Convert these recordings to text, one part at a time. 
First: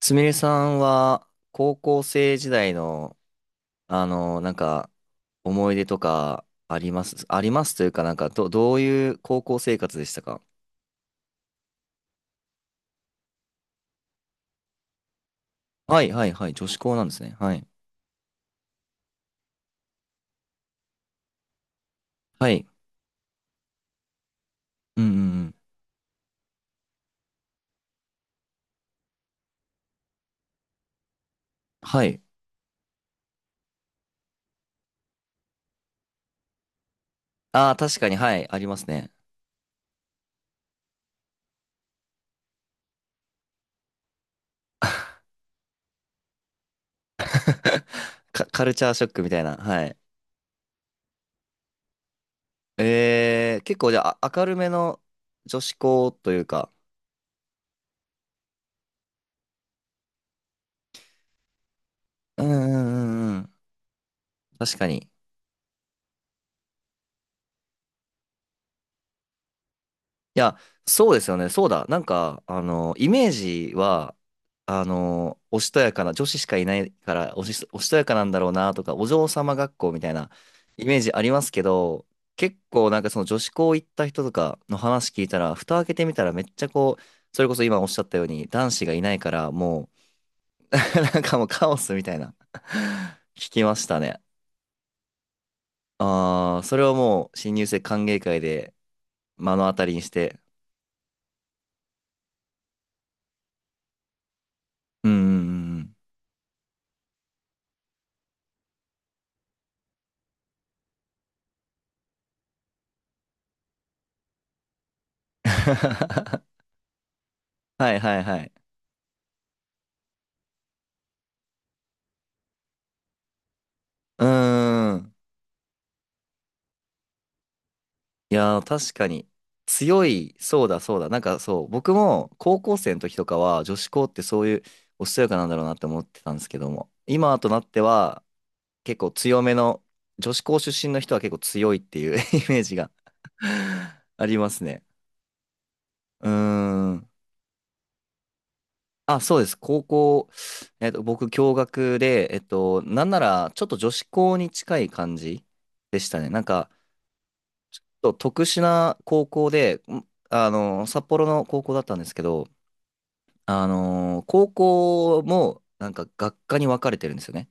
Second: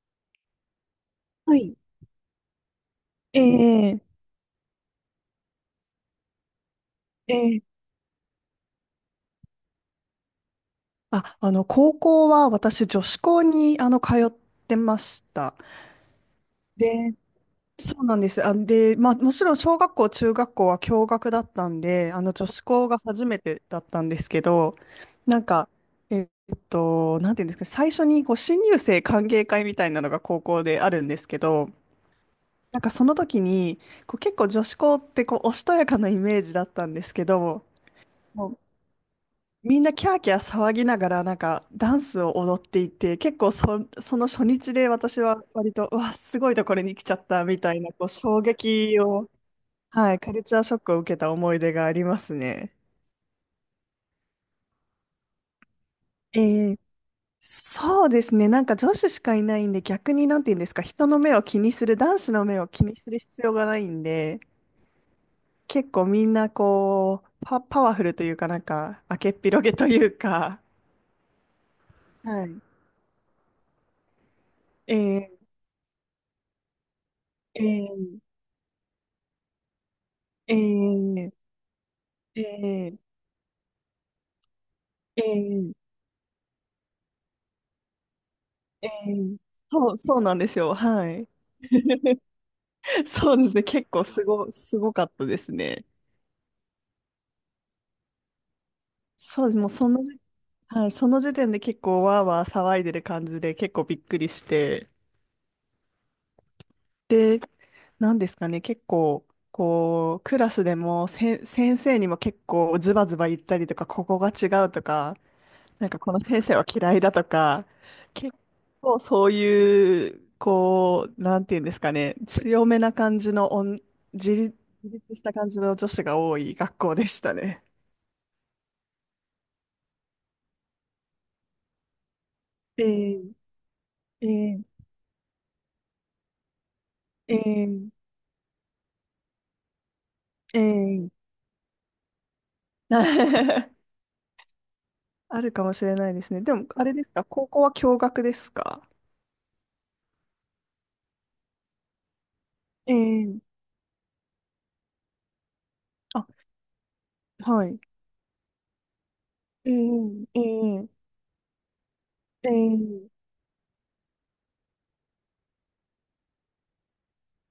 すみれさんはは高い。校生時代の、ええなんか思い出とかありますありえますえというか、なんかどういう高校生活でしたか？高校は私、女子校に、通ってました。はい、はい、はい。女子校なんで、ですね。はい。そうなんです。あ、で、まあ、もちろん、小学校、中学校は共学だったんで、女は子い。校が初めてだったんですけど、うん、うん、なうんん。か、えっなんていうんですか、最初に、こう、新入生歓迎会みたいなのが高校であるんですけど、はい。なんかその時に、こう結構女子校ってこうおしとやかなイメージだったんですけど、ああ、確かに、はい。もあうりますね。みんなキャーキャー騒ぎながらなんかダンスを踊っていて結構そ、その初日で私は割とうわすごいところに来ちゃったみたい なこう衝カルチャー撃ショックを、みたいな。はい。はい、カルチャーショックを受けた思い出がありますね。結構じゃあ、明るめの女子校とえいうか。ーそうですね。なんか女子しかいないんで逆に、なんて言うんですか、人の目を気にする男子うのん、う目を気にするん、うん、う必要ん。がないんで、確かに。結構みんなこうパワフルというか、なんか明けっぴろげといういや、か。そうですよね。そうだ。なんか、はい。イメージは、えーおしとやかな、女子しかいないから、えおしとやかーなんだろうなとか、お嬢様学校みたいなえイメージありーますけど、結構ええなんかその女子校行った人とかの話聞いたら、え蓋開えけてみたらめっちゃこう、それこそ今おっしゃったように、男子えがいないかえら、もそうなんですよ。う は なんい。かもうカオスみたい な そ うで聞すね。きまし結た構ね。すごかったですね。ああ、それはもう、新入生歓迎会でそうで目す。ものう当たそりにのし時、て、はい、その時点で結構わーわー騒いでる感じで結構びっくりして。うん、うん、うん、うん。で、なんですかね。結構、こう、クラスでも先生にも結構ズバズバ言ったりとか、ここが違うとか、なんかこの先生 は嫌いだとか、はい、はい、結はい。構そういう、こう、なんていうんですかね、強めな感じのう自立、ー自ん。立した感じの女子が多い学校でしたね。いやー、確かに。強い、そうだそうだ。なんかそう、僕も高校生の時えとかは女子校ってえそういうええおしとやかなんだろうなって思ってたんですけども、え今となってえは結構強めの、女子校え出身のえ 人は結構強いっていう イメージが ありますね。あるかもしれないでうーすね。でも、あれでん。すか、高校は共学ですか？あ、そうです。高校、僕、共学で、えなんならえちょっと女子校に近い感じでしたあ、ね。なんか、はい。特殊な高校えで、ええ札え幌の高校だったんですけど、ええ高校もなんか学科に分かれてるんですよね。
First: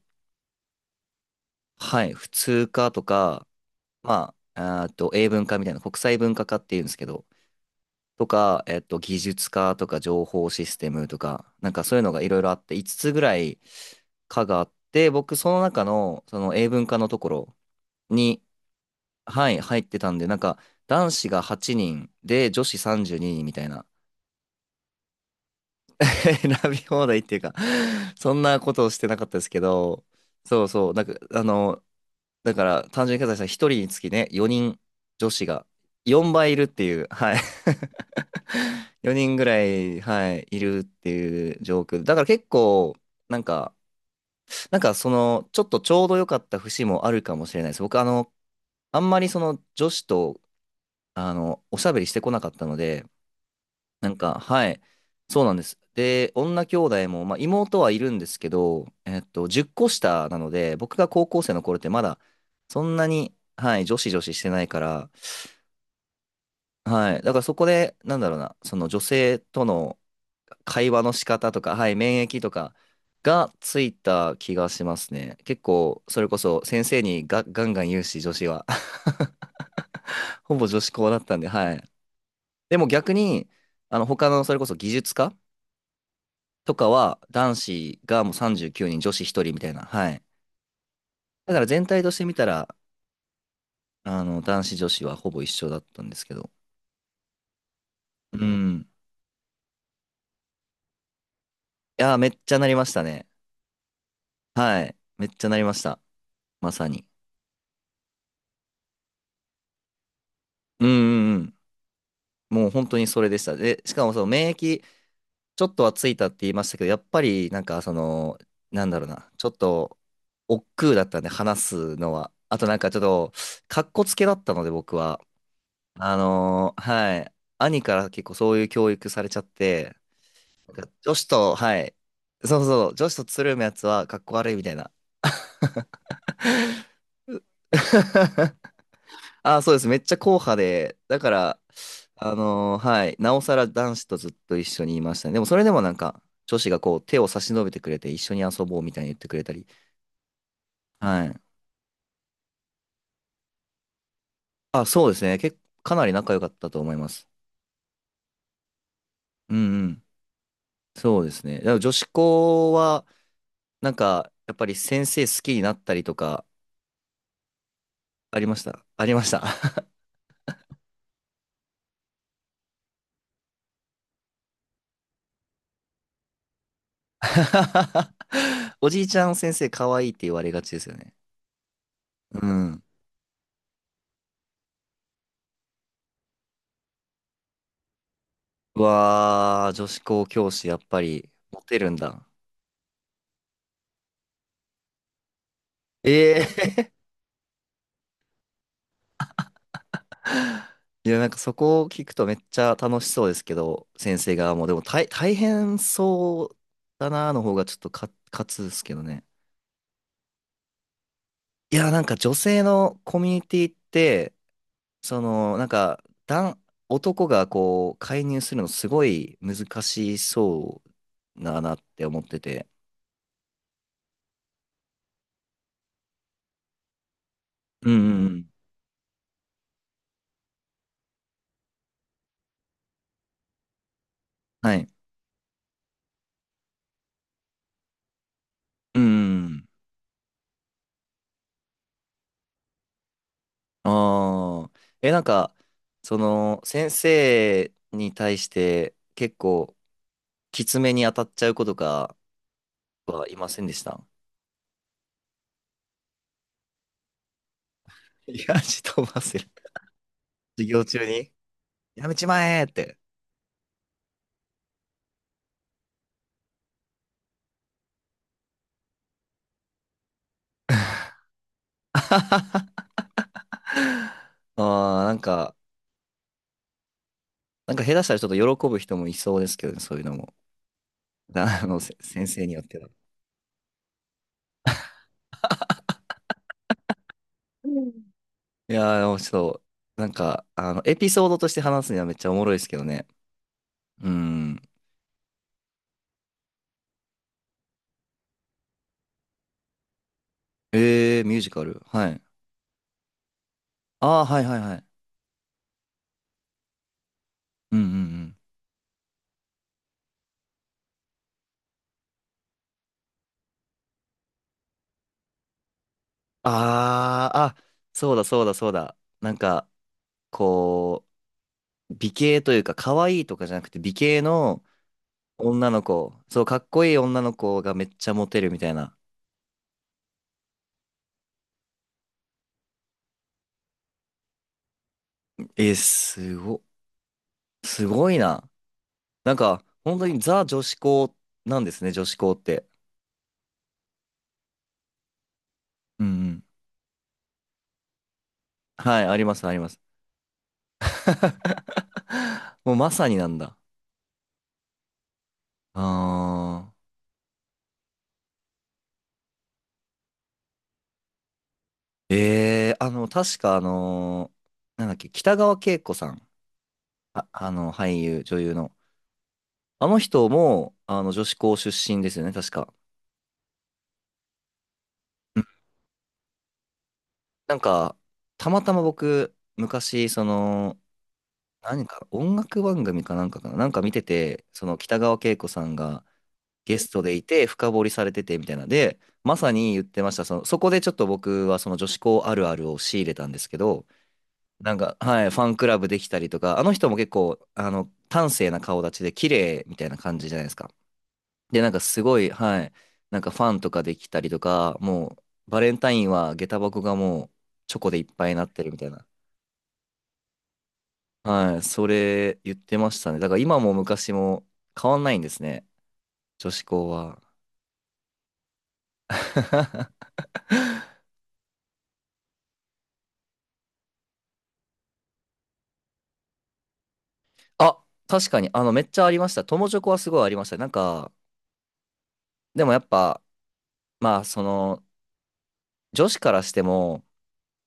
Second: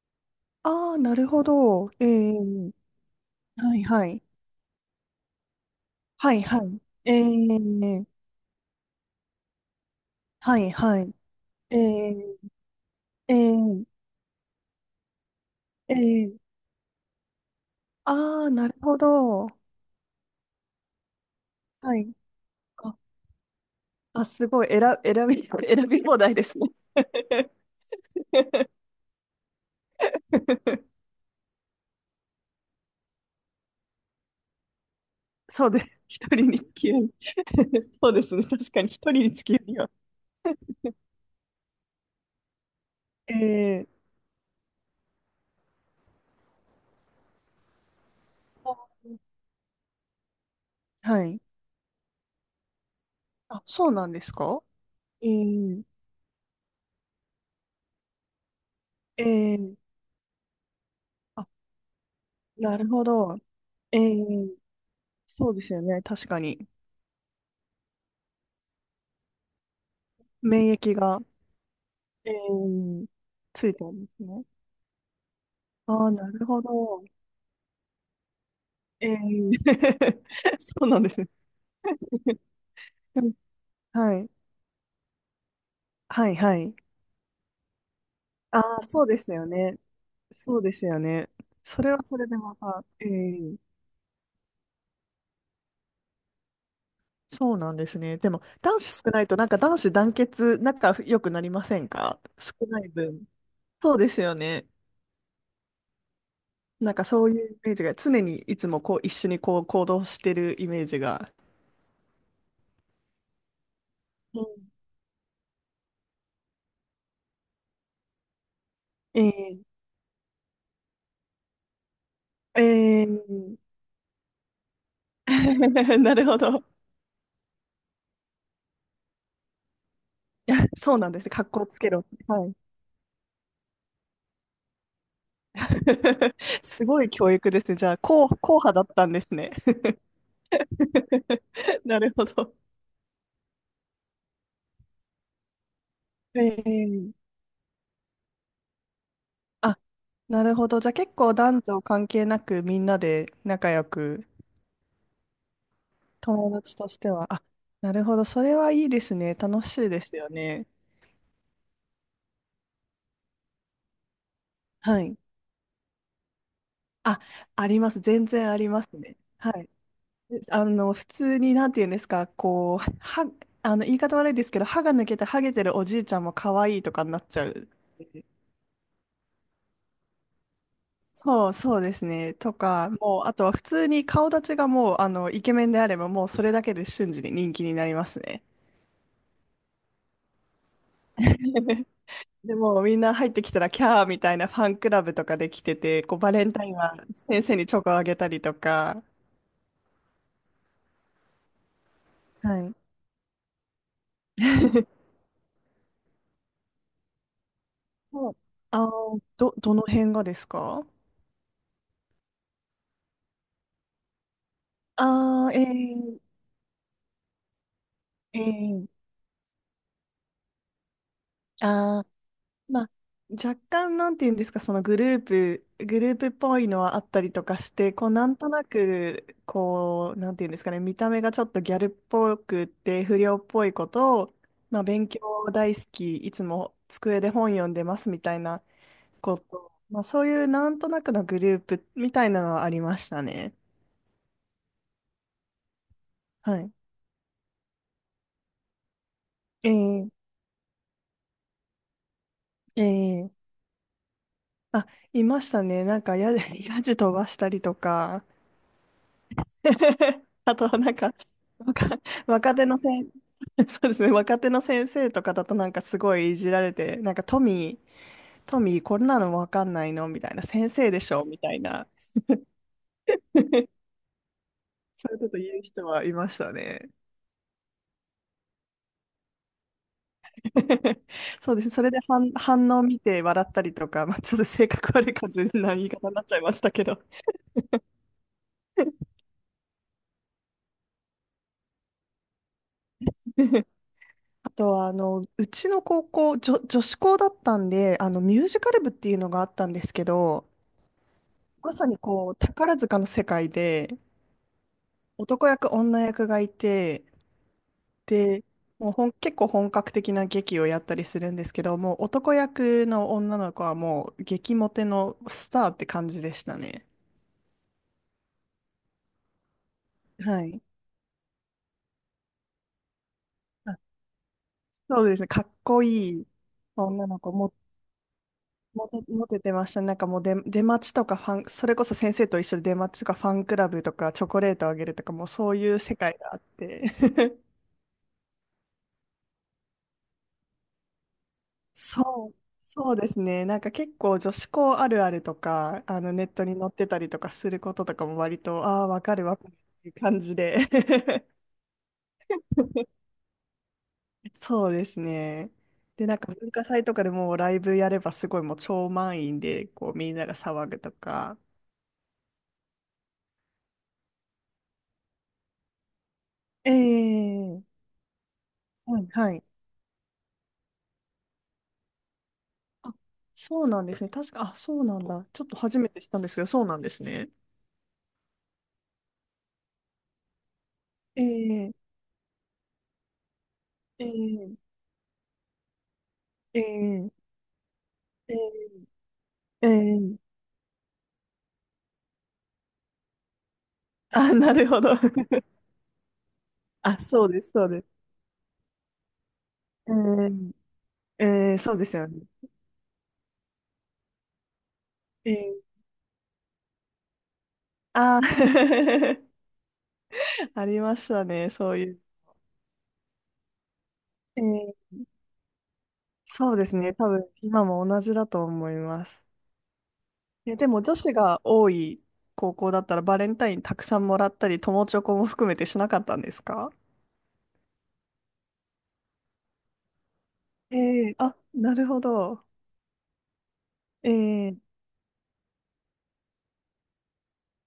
ああー、なるほど。はい、普え通え、科とか、はいはい。まあ、あーと英文科みたいな国際文はい化科はっていい。うんですけえど、え、とか、技術科とか情報はシいステはムい。とか、なんえかそういうのがいえろいろあって、5つぐえらいえ科があって、僕その中のえそえの英文科のところに、ああー、なるほど。はい、入ってたんで、なんか男子が8は人い。で女子あ、32人みたいな。あ、すごい。選び放題で選すね。び放題っていうか、そんなことをしてなかったですけど、そうそう、なん か、だから、単純計算したら1人につきね、4人女子がそうです。一4人倍いにるっつてき合いう、い。はい。そうですね。確かに一人4に人つぐきら合いには。い、はい、いるっていう状況。だから結構、なんか、ええなんかその、ちょっとちょうど良かった節もあるかもしれないです。僕、あ、あんまりその女子と、はい。おしゃべりしてこなかったので、あ、そうななんんですか、か？はい。えそうなんです。えで、女兄弟も、まあ、妹はいるんですけど、え10え個下なので、僕が高校あ、生の頃ってまだ、なそるんほなに、ど。はい、女え子女子してえ、ないから、そうですよね。確かに。はい。だからそこで、なんだろうな、その女性との免会疫話のが、仕方とか、はい、免え疫とかえ、がついつてるいんですたね。気がしますね。結構、ああ、そなれこるほそ先生ど。にガンガン言うし、女子は。ええ、 ほ ぼそ女子うなん校でだすっね。たんで、はい。でも逆でも、に、は他い。の、それこそ技術科はい、はい。とかは男子がもうあ39あ、人、そう女で子す1よ人みたいね。な。はい。そうですよね。だからそ全れ体はとしそてれ見でたまら、た、ええ、男子女子はほぼ一緒だったんですけど。そうなんですね。でも、う男ん。子少ないと、なんか男子団結、仲良くなりませんいやー、か？めっち少ゃなりなまいした分。ね。そうですよね。はい。めっちゃなりました。まさなんに。かそういうイメージが、常にいつもこう、一緒にこう、行動してるイメうーん、ジが。うん、うん。もう本当にそれでした。で、しかもそのう免ん、疫、ちょっとはついたって言いましたけど、やっぱりなんかその、なんだろうな、ちょっええと、億劫だったんで話すのは。あとなんかちょっえと、え かっこつけだったので僕は。なるほど。はい。兄から結構そういう教育されちゃって、いや、そうなん女で子すね。格と、好つはけい。ろ。はい。そうそう、女子とつるむやつはかっこ悪いみたいな。すごい教育ですね。じゃあ、硬硬 派だったんですね。あ、そうです。めっちゃ硬派で、だから、なるほど。はい。なおさら男子とずっと一緒にいましたね。でもそれでもなんか、女子がこうえ手えを差し伸べてくれて一緒に遊ぼうみたいに言ってくれたり。あ、なるほど。じゃあ結は構い。男女関係なくみんなで仲良く、あ、そうですね。かなり仲良かっ友た達とと思いしまては。す。あ、なるほど。それはいいですね。う楽しん、ういでん。すよね。そうですね。でも女子校は、なんか、やっぱりは先い。生好きになったりとか、あ、あります。全あり然まあしりまた。すありね。ましはい。た。で、普通に、なんて言うんですか、こう、言い方悪いですけど、歯が抜けてハゲてるおじいちゃんも可愛いとかになっちゃう。おじいちゃん先生可愛いって言われがちですよね。そうですね。うとん。か、もう、あとは普通に顔立ちがもう、イケメンであれば、もうそれだけで瞬時に人気になりますね。うわー、女子校教師、やっぱり、モテ るんだ。でも、みんな入ってきたら、キャーみたいなファンクラブとかできてて、こう、バレえンタインはえ。 先生にチョコあげたりとか。いや、なんかそこを聞くとめっはちい。ゃ楽しそうですけど、先生側も。でも大変そうだなーの方がちょっとかもう勝つですあけどー、ね。どの辺がですか？いや、なんか女性のコミュニティって、そああー、の、なんか、え男、男がこう、介ー、入えするのー、すごい難しそうだなってあ、思ってて。まあ、若干、なんて言うんですか、そのグループっぽいのはあったりとかしうて、ん、こう、うん、なうんん。となく、こう、なんて言うんですかね、見た目がちょっとギャルっぽくって、不良っぽいことを、はまあ、い。勉強大好き、いつも机で本読んでますみたいなうこん。と、まあ、そういうなんとなくのグループみたいなのはありましたね。ああ。なんか、そはの、い。先生に対して結え構、えきつめに当たっちゃう子とかはえいえませんでした？あ、いましたね。なんかやじ飛ばしたりとか、いや、飛ばせる。あ授と業なん中か、に若、やめちま若え手っのて。先、そうですね、若手の先生とかだとなんかすごいいじられて、なんかトミーこんなのわかんないのみたいな、先生で しょみたいな、ああ、そなういんうことか、言う人はいましたね。下手したらちょっと喜ぶ人もいそうですけどね、そういうのも。そうだであす。の、それで 先生によっ反て応をは。見て笑ったりとか、まあ、ちょっと性格悪い感じな言い方になっちゃいましたけど。うん。いやー、でもちょっと、なんか、エピソードとして話すにはめっちゃおもろいですけどね。うあん。とは、うちの高校、女子校だったんで、ミュージカル部っていうのがあったんですけど、えー、ミュージカまル。さにはい。こう、宝塚の世界で、ああ、はい、はい、はい。男役、女役がいて、うん、うん、うん。で、もう結構本格的な劇をやったりするんですけど、もう男役の女の子はもう激モテのスターって感じでしたね。ああ、あ、そうだそうだそうだ。なんか、はい。こう、美形というか、可愛いとかじゃなくあ、て、美形のそうですね。かっ女のこ子、いいそう、かっこいい女の女子のも、子がめっちゃモテるみたいな。モテてましたね。なんかもう出待ちとかファン、それこそ先生と一緒に出待ちとかファンクラブとかチョコレートあげるとか、もうそうえいー、う世界があって。すごいな。なんか、本当にザ女子校なんですね、女子校そう、って。そうですね。なんか結構女子校あるあるとか、うネッん。トに載ってたりとかすることとかも割と、ああ、はわい、あかりるまわかす、るあっります。ていう感じで。もうまさ になんだ。そうですね。あで、なんか文化祭とかでもうライブやればすごいもう超満員で、こうみんなが騒ぐとか。ー。えー、確かなんだっけ、北川景子さん。あ、ええ、俳優、女優の。はい、はい。あの人も、女子校出身ですよね、確か。あ、そうなんですね。確か、あ、そうなんだ。うちん。ょっと初めて知ったんですけど、そうなんですね。なんか、たまたま僕、昔、その、え何えか、音楽番組かなんかかな、なんか見てて、えそえの北川景子さんが、ゲストえでいえて深掘りされててえみたいなので、まさえに言ってまえしえた。その、そこでちょっと僕はその女子校あるあるを仕入れたんですけど、あ、なるなんほか、ど。はい、ファン クラブできたりとか、あの人もあ、結そう構、です、そうです。端正な顔立ちで綺麗みたいえな感じじゃないでー、すか。で、なんそうかですすよごね。い、はい、なんかファンとかできたりとか、もえう、バー、レンタインは下駄箱がもうチョコでいっあぱいになってるみたいな。ー ありましたね、はい、そうそいう。れ言ってましたね。だから今も昔えもー、変わんないんですね。女そう子です校ね、多は。分今も同じだと思います。え、でも女子が多い高校だったらバレンタインたくさんもらったり、友チョコも含めてしなかったんですか？あ、確かに、めっちゃありました。友チョコはすごいありました。なんか、あ、なるほど。でもやっぱ、えまあ、そー、の、女子からしても、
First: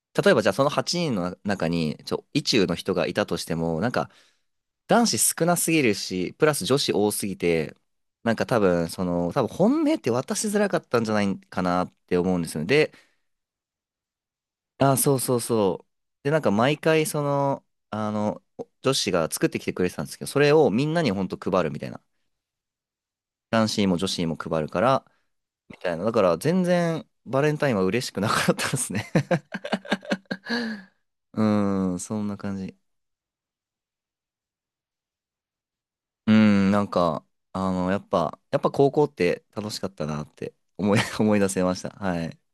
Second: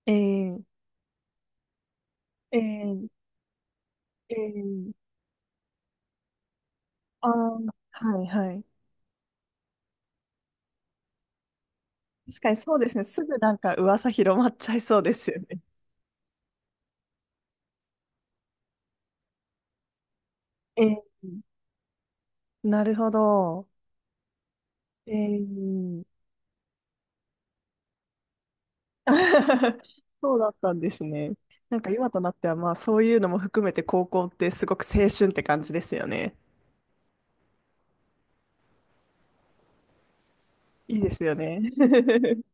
え例えばじゃあー、その8人の中に、意え中の人がー、いたとしても、なんか、えー、男子少なすぎるし、プラス女子多すぎて、はいなんかは多い。分、その、多分本命って渡しづらかったんじゃないかなって思う確んでかすによね。そうでで、すね、すぐなんか噂広まっちゃいあ、そうでそうすそうよね。そう。で、なんか毎回、その、あの、女子が作ってきてくれてたんですけど、それをみんなにほんと配るみたいな。なるほ男ど。子にも女子にも配るから、えみたいな。ー、だから全然バレンタインは嬉しくなかったですね。 そうだったんですね。うなんかーん、今そとんななって感はまあじ。そういうのも含めて高校ってすごく青春って感じですようーね。ん、なんか、やっぱ高校って楽しかったなっていいで すよ思い出ね。せました。はい。